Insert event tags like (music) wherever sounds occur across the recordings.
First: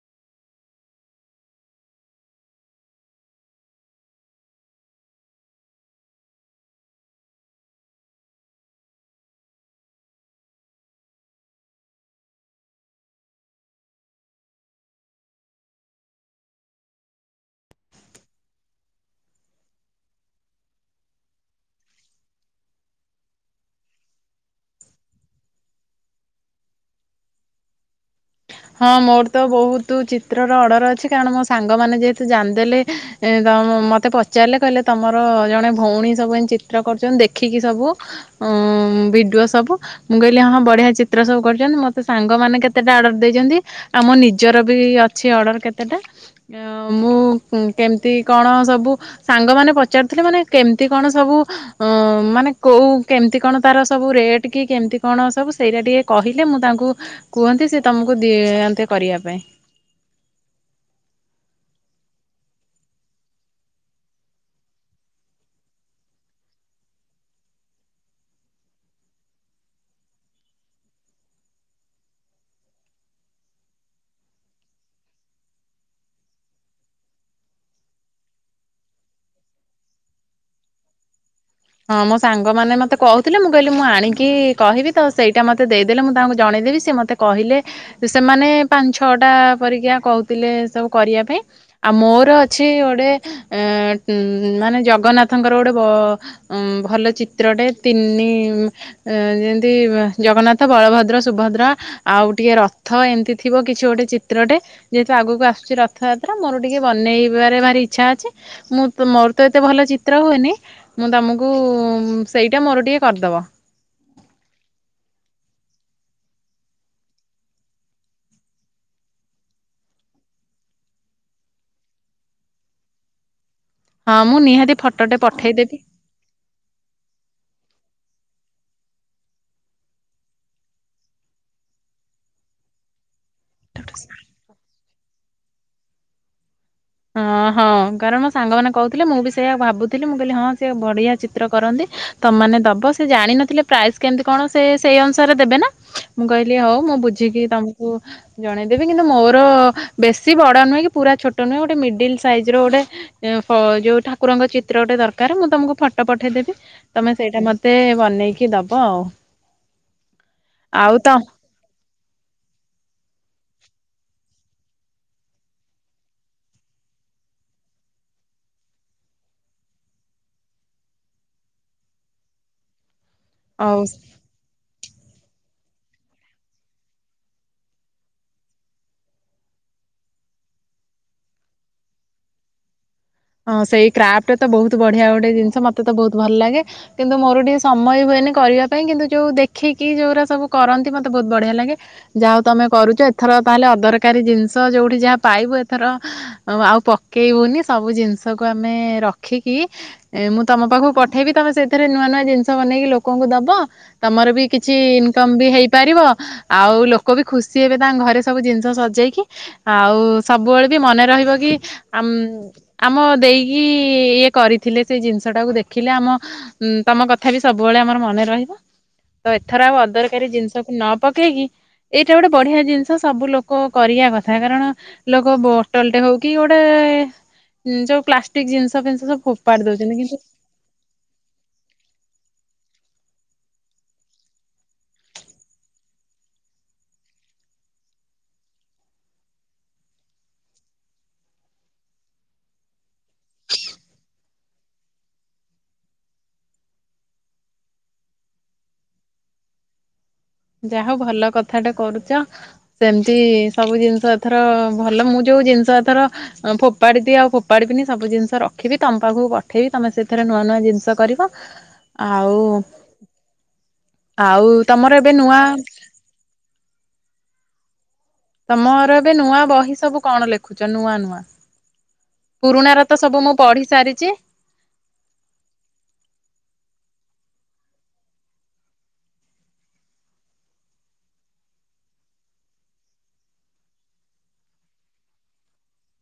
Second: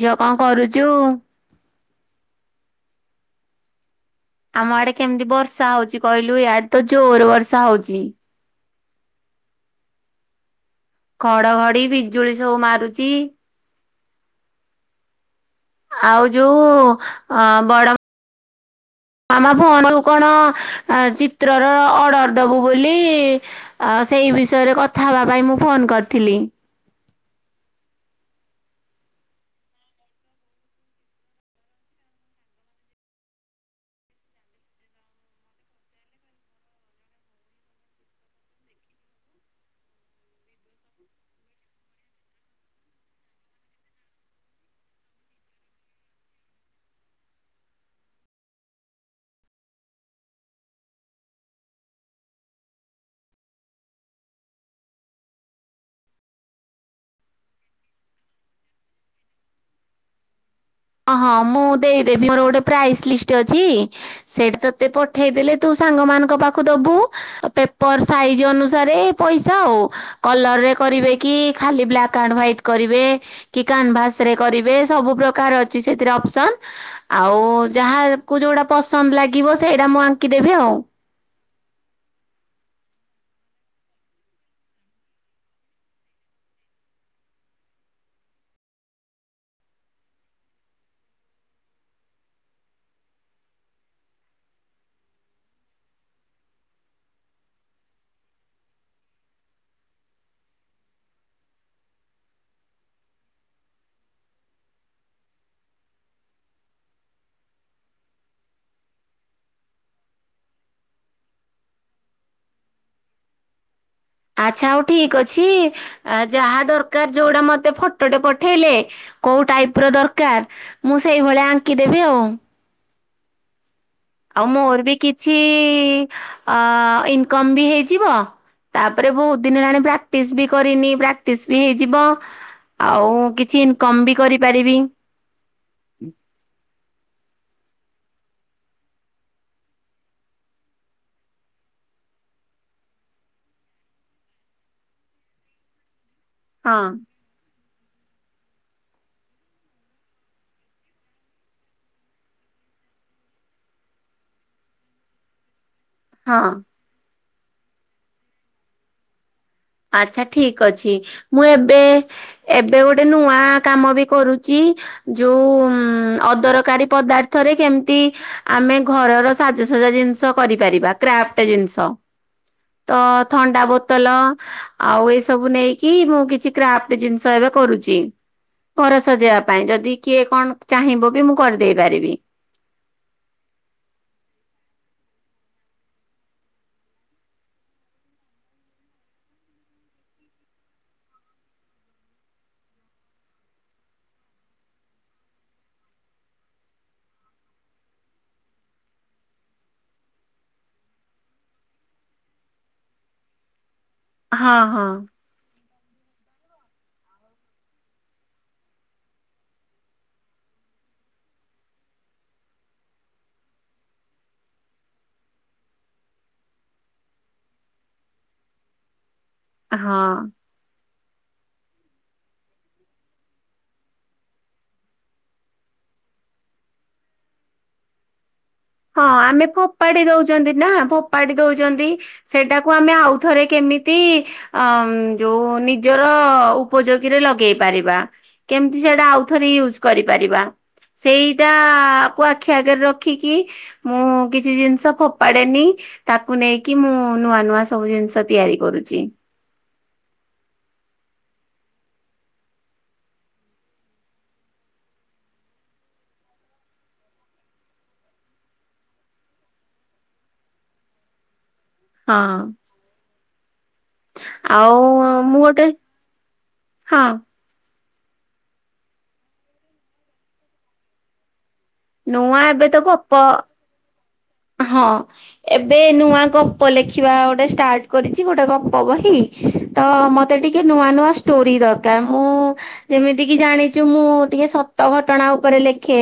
ଝିଅ କଣ କରୁଛୁ। ଆମ ଆଡେ କେମିତି ବର୍ଷା ହଉଛି କହିଲୁ ଇଆଡେ ତ ଜୋର ବର୍ଷା ହଉଛି। ଖଡଘଡି ବିଜୁଳି ସବୁ ମାରୁଛି। ଆଉ ଯୋଉ ବଡ ମାମା ଫୁ କଣ ଚିତ୍ରର ଅର୍ଡର ଦବୁ ବୋଲି ସେଇ ବିଷୟରେ କଥା ହେବା ପାଇଁ ମୁଁ ଫୋନ କରିଥିଲି (unintelligible) ହଁ ମୋର ତ ବହୁତ ଚିତ୍ରର ଅର୍ଡର ଅଛି କାରଣ ମୋ ସାଙ୍ଗମାନେ ଯେହେତୁ ଜାଣିଦେଲେ ତ ମତେ ପଚାରିଲେ କହିଲେ ତମର ଜଣେ ଭଉଣୀ ସବୁ ଚିତ୍ର କରୁଛନ୍ତି ଦେଖିକି ସବୁ ଭିଡିଓ ସବୁ ମୁଁ କହିଲି ହଁ ବଢିଆ ଚିତ୍ର ସବୁ କରୁଛନ୍ତି ମୋତେ ସାଙ୍ଗମାନେ କେତେଟା ଅର୍ଡର ଆମ ନିଜର ବି ଅଛି ଅର୍ଡ଼ର କେତେଟା ମୁ କେମତି କଣ ସବୁ ସାଙ୍ଗ ମ ପଚାରୁଥିଲେ ମାନେ କେମତି କଣ ସବୁ ମାନେ କଉ କେମତି କଣ ତାର ସବୁ ରେଟ୍ କି କେମତି କଣ ସବୁ ସେଇଟା ଟିକେ କହିଲେ ମୁଁ ତାଙ୍କୁ କୁହ। ତମକୁ ଦିନ୍ତି କରିବା ପାଇଁ ହ ହଁ ମୁଁ ଦେଇଦେବି ମୋର ଗୋଟେ ପ୍ରାଇସ୍ ଲିଷ୍ଟ ଅଛି ସେଇଠି ତୋତେ ପଠେଇଦେଲେ ତୁ ସାଙ୍ଗମାନଙ୍କ ପାଖ ଦବୁ ପେପର ସାଇଜ ଅନୁସାରେ ପଇସା ଆଉ କଲରରେ କରିବେ କି ଖାଲି ବ୍ଲାକ୍ ଆଣ୍ଡ ହ୍ାଇଟ କରିବେ କି କାନଭାସ ରେ କରିବେ ସବୁ ପ୍ରକାର ଅ ଯ ଆ ହଁ ମୋ ସାଙ୍ଗମାନୋନ ମତେ କହୁଥିଲେ ମୁଁ କହିଲି ମୁଁ ଆଣିକି କହିବି ତ ସେଇଟା ମତେ ଦେଇଦେଲେ ମୁଁ ତାଙ୍କୁ ଜଣେଇଦେବି ସେି ମତେ କହିଲେ ସେମାନେ ପାଞ୍ଚ ଛଅଟା ପରିକା କହୁଥିଲେ ସବୁ କରିବା ପାଇଁ ଆଉ ମୋର ଅଛି ଗୋଟେ ମାନେ ଜଗନ୍ନାଥଙ୍କର ଗୋଟେ ଭଲ ଚିତ୍ରଟେ ତିନି ଯେମିତି ଜଗନ୍ନାଥ ବଳଭଦ୍ର ସୁଭଦ୍ର ଆଉ ଟିକିଏ ରଥ ଏମିତି ଥିବ କିଛି ଗୋଟଏ ଚିତ୍ରଟେ ଯେହେତୁ ଆଗକୁ ଆସୁଛି ରଥଯାତ୍ରା ମୋର ଟିକିେ ବନେଇବାରେ ଭାରି ଇଚ୍ଛା ଅଛି ମୁଁ ମୋର ତ ଏତେ ଭଲ ଚିତ୍ର ହୁଏନି ମୁଁ ତମକୁ ସେଇଟା ମୋର ଟିକେ କରିଦବ। ଆଚ୍ଛା ହଉ ଠିକ ଅଛି ଯାହା ଦରକାର ଯୋଉଟା ମତେ ଫଟୋଟେ ପଠେଇଲେ କୋଉ ଟାଇପ ର ଦରକାର ମୁଁ ସେଇଭଳିଆ ଆଙ୍କିଦେବି ଆଉ। ହଁ ମୁଁ ଆଉ ନିହାତି ମୋର ବି ଫଟୋଟେ କିଛି ପଠେଇଦେବି। ବି ହେଇଯିବ ତାପରେ ବହୁତ ଦିନ ହେଲାଣି ପ୍ରାଟିସ ବି କରିନି ପ୍ରାଟିସ ବି ହେଇଯିବ ଆଉ। କି ଚ କମ ବି କରିପାରିବି। ହୁଁ। ହଁ ହଁ କାରଣ ମୋ ସାଙ୍ଗମାନୋନ କହୁଥିଲେ ମୁଁ ବି ସେଇଆ ଭାବୁଥିଲି ମୁଁ କହିଲି ହଁ ସେ ବଢିଆ ଚିତ୍ର କରନ୍ତି ତମାନ ଦବ ସେ ଜାଣିିନଥିଲେ ପ୍ରାଇସ୍ କେମିତି କଣ ସେ ସେଇ ଅନୁସାରେ ଦେବେ ନା ମୁଁ କହିଲି ହଁ ହଉ ମୁଁ ବୁଝିକି ତମକୁ ଓ ଜଣେଇଦେବି କିନ୍ତୁ ମୋର ବେଶୀ ବଡ ନୁହେଁ କି ପୁରା ଛୋଟ ନୁହେଁ। ମିଡିଲ ସାଇଜ ର ଗୋଟେ ଏ ଯୋଉ ଠାକୁରଙ୍କ ଚିତ୍ରଟେ ଦରକାର ମୁଁ ତମକୁ ପ ହଁ ପଠେଇଦବି ତମେ ସେଇଟା ମତେ ବନେଇକି ଦବ ଆଉ। ଆଚଛା ଠିକ ଅଛି ଆଉ ତ ମୁଁ ଏବେ ଏବେ ଗୋଟେ ନୂଆ କାମ ବି କରୁଛି ଯୋଉ ଅଦରକାରୀ ପଦାର୍ଥରେ କେମିତି ଆମେ ଘରର ସାଜସଜା ଜିନିଷ କରିପାରିବା, କ୍ରା୍ଫ୍ଟ ଜିନିଷ। ତ ଥଣ୍ଡା ହଉ ବୋତଲ ଆଉ ଏ ସବୁ ନେଇକି ମୁଁ କିଛି କ୍ରାଫ୍ଟ ଜିନିଷ ଏବେ କରୁଛି ଘର ସଜେଇବା ପାଇଁ ଯଦି କିଏ କଣ ଚାହିଁବ ବି ମୁଁ କରିଦେଇ ପାରିବି। ହଁ ସେଇ କ୍ରାଫ୍ଟ ତ ବହୁତ ବଢିଆ ଗୋଟେ ଜିନିଷ ମତେ ତ ବହୁତ ଭଲ ଲାଗେ, କିନ୍ତୁ ମୋର ଟିକେ ସମୟ ହୁଏନି କରିବା ପାଇଁ କିନ୍ତୁ ଯୋଉ ଦେଖିକି ଯୋଉାରା ସବୁ କରନ୍ତି ମତେ ବହୁତ ବଢିଆ ଲାଗେ। ଯାହା ହଉ ତମେ କରୁଛ ଏଥର ତାହେଲେ ଅଦରକାରୀ ଜିନିଷ ଯୋଉଠି ଯାହା ପାଇବୁ ଏଥର ଆଉ ପକେଇବୁନି ସବୁ ଜିନିଷ (unintelligible) ଷକୁୁ ଆମେ ରଖିକି ମୁଁ ତମ ପାଖକୁ ପଠେଇବି ତମେ ସେଥିରେ ନୂଆ ନୂଆ ଜିନିଷ ବନେଇକି ଲୋକଙ୍କୁ ଦବ। ତମର ବି ହଁ କିଛି ହଁ ଇନକମ ବି ହେଇ ପାରିବ ଆଉ ଲୋକ ବି ଖୁସି ହେବେ ତାଙ୍କ ଘରେ ସବୁ ଜିନିଷ ସଜେଇକି ଆଉ ସବୁବେଳେ ବି ମନେ ରହିବ କି ଆ ଆମ ଦେଇକି ଇଏ କରିଥିଲେ ସେଇ ଜିନିଷ ଟାକୁ ଦେଖିଲେ ଆମ ତମ କଥା ବି ସବୁବେଳେ ଆମର ମନେ ରହିବ। ତ ଏଥର ଆଉ ହଁ। ଅଦରକାରୀ ଜିନିଷକୁ ନ ପକେଇକି ଏଇଟା ଗୋଟେ ବଢିଆ ଜିନିଷ ସବୁ ଲୋକ କରିବା କଥା କାରଣ ଲୋକ ବୋଟଲଟେ ହଉ କିି ଗୋଟେ ଉଁ ଯୋଉ ପ୍ଲା ହଁ ଆମେ ଫୋପାଡି ଦଉଛନ୍ତି ନା ଫୋପାଡି ଦଉଛନ୍ତି ସେଟା ତାକୁ ଆମେ ଆଉଥରେ କେମିତି ଅ ଯୋଉ ନିଜର ଉପଯୋଗୀରେ ଲଗେଇ ପାରିବା କେମିତି ସେଇଟା ଆଉଥରେ ୟୁଜ କରିପାରିବା ସେଇଟାକୁ ଆଖି ଆଗରେ ରଖିକି ମୁଁ କିଛି ଜିନିଷ ଫୋପାଡେନି ତାକୁ ନେଇକି ମୁଁ ନୂଆ ନୂଆ ସବୁ ଜିନିଷ ତିଆରି କରୁଛି। ଯାହା ହଉ ଭଲ କଥା ଟା କରୁଛ ସେମିତି ସବୁ ଜିନିଷ ଏଥର ଭଲ ମୁଁ ଯୋଉ ଜିନିଷ ଏଥର ଫୋପାଡି ଦିଏ ଆଉ ଫୋପାଡି ବିନି ସବୁ ଜିନିଷ ରଖିବି ତମ ପାଖକୁ ପଠେଇବି ତମେ ସେଥିରେ ନୂଆ ନୂଆ ଜିନିଷ କରିବ। ହଁ। ଆଉ ଆଉ ତମର ଉ ଏବେ ନୂଆ ମୁଁ ଗୋଟେ, ହଁ। ତମର ଏବେ ନୂଆ ବହି ସବୁ କଣ ଲେଖୁଛ, ନୂଆ ନୂଆ? ନୂଆ ଏବେ ପୁରୁଣା ର ତ ଗପ ସବୁ ମୁଁ ପଢି ସାରିଚି ହଁ ଏବେ ନୂଆ ଗପ ଲେଖିବା ଗୋଟେ ଷ୍ଟାର୍ଟ କରିଛି ଗୋଟେ ଗପ ବହି ତ ମତେ ଟିକେ ନୂଆ ନୂଆ ଷ୍ଟୋରି ଦରକାର। ମୁଁ ଯେମିତି କିି ଜାଣିଚୁ ମୁଁ ଟିକେ ସତ ଘଟଣା ଉପରେ ଲେଖେ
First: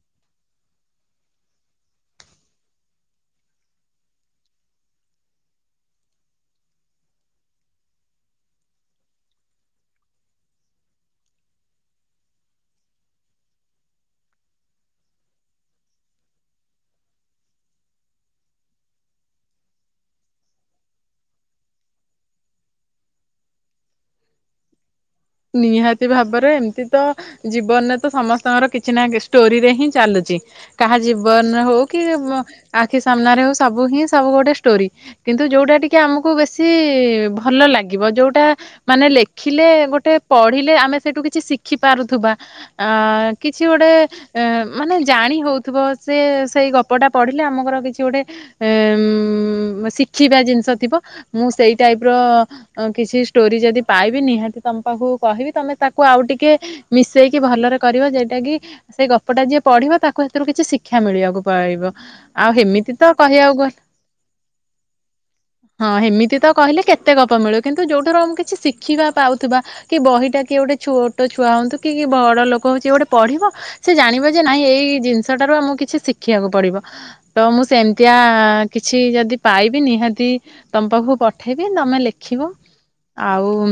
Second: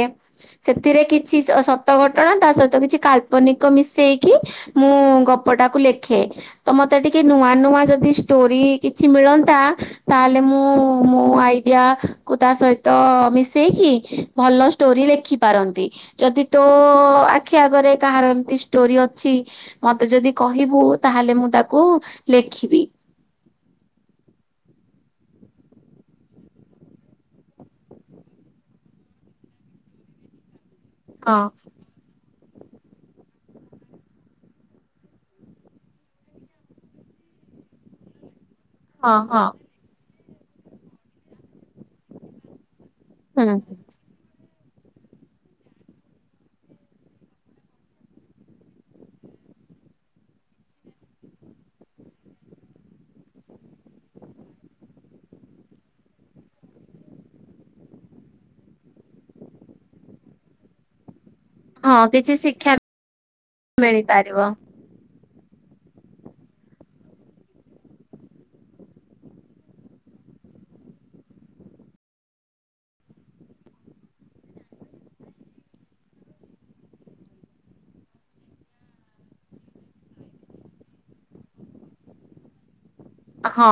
ସେଥିରେ କିଛି ସତ ଘଟଣା ତା ସହିତ କିଛି କାଳ୍ପନିକ ମିଶେଇକି ମୁଁ ଗପଟାକୁ ଲେଖେ। ତ ମତେ ଟିକେ ନୂଆ ନୂଆ ଯଦି ଷ୍ଟୋରି କିଛି ମିଳନ୍ତା, ତାହେଲେ ମୁଁ ମୋ ଆଇଡିଆକୁ ତା ସହିତ ମିଶେଇକି ଭଲ ଷ୍ଟୋରି ଲେଖି ପାରନ୍ତି। ଯଦି ତୋ ଆଖି ଆଗରେ କାହାର ଏମତି ଷ୍ଟୋରି ଅଛି, ମତେ ଯଦି କହିବୁ ତାହେଲେ ମୁଁ ତାକୁ ଲେଖିବି। ନିହାତି ଭାବରେ ଏମିତି ତ ଜୀବନରେ ତ ସମସ୍ତଙ୍କର କିଛି ନା କିଛି ଷ୍ଟୋରିରେ ହିଁ ଚାଲୁଛି। କାହା ହଁ ଜୀବନରେ ହଉ କି କା ଆଖି ସାମ୍ନାରେ ହଉ ସବୁ ହିଁ ସବୁ ଗୋଟେ ଷ୍ଟୋରି। କିନ୍ତୁ ଯୋଉଟା ଟିକେ ଆମକୁ ବେଶି ଭଲ ଲାଗିବ ଯୋଉଟା ମାନେ ହଁ ହଁ ଲେଖିଲେ ଗୋଟେ ପଢିଲେ ଆମେ ସେଇଠୁ କିଛି ଶିଖି ପାରୁଥିବା। ଅ ହୁଁ କିଛି ଗୋଟେ ମାନେ ଜାଣି ହଉଥିବ ସେ ସେଇ ଗପଟା ପଢ଼ିଲେ ଆମର କିଛି ଗୋଟେ ଏ ଉଁ ଶିଖିବା ଜିନିଷ ଥିବ ମୁଁ ସେଇ ଟାଇପର କିଛି ଷ୍ଟୋରି ଯଦି ପାଇବି ନିହାତି ତମ ପାଖକୁ କହିବି ତମେ ତାକୁ ଆଉ ଟିକେ ମିଶେଇକି ଭଲରେ କରିବ ଯୋଉଟା କି ସେ ଗପଟା ଯିଏ ପଢିବ ତାକୁ ସେଥିରୁ କିଛି ଶିକ୍ଷା ମିଳିବାକୁ ପାଇବ। ହଁ କିଛି ଆଉ ଶିକ୍ଷା ହେମିତି ତ କହିବାକୁ ଗଲେ ମିଳିପାରିବ। ହଁ ହେମିତି ତ କହିଲେ କେତେ ଗପ ମିଳିବ, କିନ୍ତୁ ଯୋଉଥରୁ ଆମେ କିଛି ଶିଖିବା ପାଉଥିବା କି ବହିଟା କିଏ ଗୋଟେ ଛୋଟ ଛୁଆ ହୁଅନ୍ତୁ କି କି ବଡ ଲୋକ ହଉ ଯିଏ ଗୋଟେ ପଢିବ ସେ ଜାଣିବ ଯେ ନାଇଁ ଏଇ ଏଇ ଜିନିଷଟାରୁ ଆମକୁ କିଛି ଶିଖିବାକୁ ପଡିବ। ତ ମୁଁ ସେମିତିଆ କିଛି ଯଦି ପାଇବି ନିହାତି ତମ ପାଖକୁ ପଠେଇବି ତମେ ଲେଖିବ। ହଁ ଆଉ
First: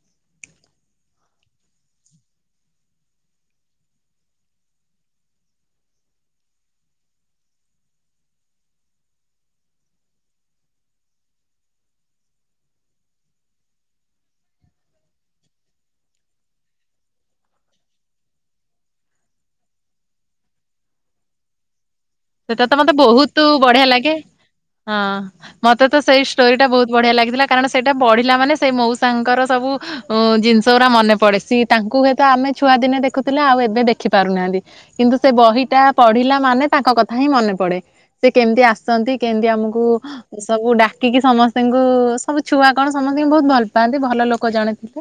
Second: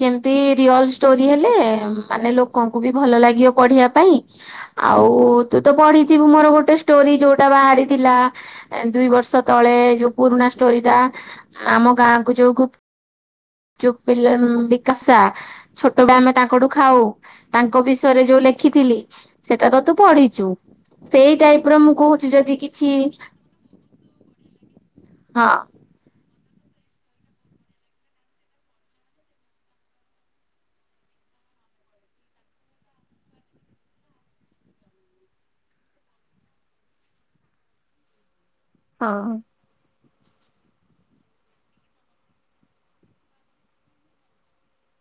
ସେମ ତି ରିଅଲ ଷ୍ଟୋରି ହେଲେ ମାନେ ଲୋକଙ୍କୁ ବି ଭଲ ଲାଗିବ ପଢିବା ପାଇଁ ଆଉ। ତୁ ତ ପଢିଥିବୁ ମୋର ଗୋଟେ ଷ୍ଟୋରି ଯୋଉଟା ବାହାରିଥିଲା ଦୁଇ ବର୍ଷ ତଳେ ଯୋଉ ପୁରୁଣା ଷ୍ଟୋରିଟା ଆମ ଗାଁ କୁ ଯୋଉ ଗୁପ୍ ଚୁପ୍ ପିଲା ବିକାସା ଛୋଟବେଳେ ଆମେ ତାଙ୍କଠୁ ଖାଉ ତାଙ୍କ ବିଷୟରେ ଯୋଉ ଲେଖିଥିଲି। ସେଟାର ତୁ ପଢିଛୁ ସେଇ ଟାଇପ ର ମୁଁ କହୁ ସେଟା ତ ମତେ ବହୁତ ବଢିଆ ଲାଗେ। ହଁ ମତେ ତ ସେଇ ଷ୍ଟୋରି ଟା ବହୁତ ବଢିଆ ଲାଗିଥିଲା। କାରଣ ସେଇଟା ପଢିଲା ମାନେ ସେ ମଉସାଙ୍କର ସବୁ ଜିନିଷ ଗୁରା ମନେ ପଡେ। ସି ତାଙ୍କୁ ହୁଏତ ଆମେ ଛୁଆ ଦିନେ ଦେଖୁଥିଲେ ଆଉ ଏବେ ଦେଖି ପାରୁନାହାଁନ୍ତି। କିନ୍ତୁ ସେ ବହିଟା ପଢିଲା ମାନେ ତାଙ୍କ କଥା କଥା ହିଁ ମନେ ପଡେ। ସେ କେମିତି ହଁ ଆସନ୍ତି କେମିତି ଆମକୁ ସବୁ ଡା ଡିକି ସମସ୍ତଙ୍କୁ ସବୁ ଛୁଆ କଣ ସମସ୍ତଙ୍କୁ ବହୁତ ଭଲ ପାଆନ୍ତି। ଭଲ ଲୋକ ଜଣେ ଥିଲେ।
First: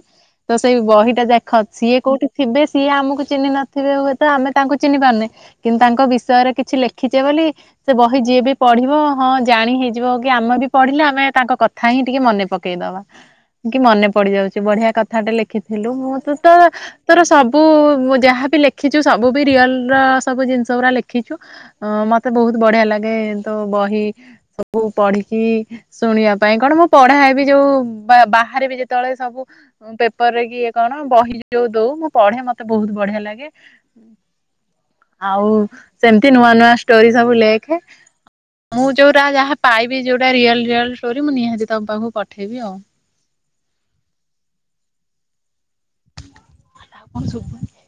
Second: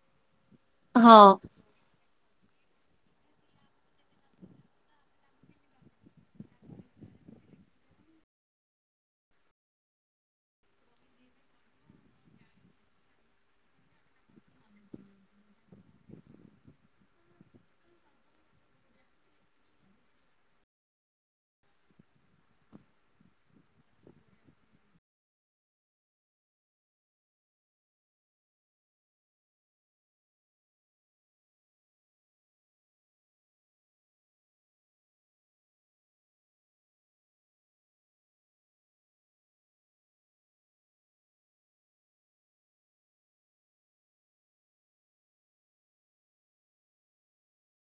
ତ ସେଇ ବହିଟା ହଁ। ଦେଖ ସିଏ କୋଉଠି ଥିବେ ସିଏ ଆମକୁ ଚିହ୍ନି ନଥିବେ ହୁଏତ ଆମେ ତାଙ୍କୁ ଚିହ୍ନି ପାରୁନେ କିନ୍ତୁ ତାଙ୍କ ବିଷୟରେ କିଛି ଲେଖ ଲେଖିଛେ ବୋଲି ସେ ବହି ଯିଏ ବି ପଢିବ ହଁ ଜାଣି ହେଇଯିବ କି ଆମେ ବି ପଢିଲେ ଆମେ ତାଙ୍କ କଥା ହିଁ ଟିକେ ମନେ ପକେଇ ଦବା। କି ମନେ ପଡି ଯାଉଛି ବଢିଆ କଥାଟେ ଲେଖିଥିଲୁ ମୁଁ ତ ତୋର ତୋର ସବୁ ଯାହାବି ଲେଖିଛୁ ସବୁ ବି ରିଅଲ ର ସବୁ ଜିନିଷ ଗୁରା ଲେଖିଛୁ। ଅ ମତେ ବହୁତ ବଢିଆ ଲାଗେ ତୋ ବହି ସବୁ ପଢିକି ଶୁଣିବା ପାଇଁ କଣ ମୁଁ ପଢାଏ ବି ଯୋଉ ବା ବାହାରେ ବି ଯେତେବେଳେ ସବୁ ପେପରରେ କି ଇଏ କଣ ବହି ଯୋଉ ଦଉ ମୁଁ ପଢେ ମତେ ବହୁତ ବଢିଆ ଲାଗେ। ଆଉ ସେମିତି ନୂଆ ନୂଆ ଷ୍ଟୋରୀ ସବୁ ଲେଖେ। ମୁଁ ଯୋଉରା ଯାହା ପାଇବି ଯୋଉରା ରିଅଲ ରିଅଲ ଷ୍ଟୋରୀ ମୁଁ ନିହାତି ତମ ପାଖକୁ ପଠେଇବି ଆଉ। କଣ ଶୁଭୁନି?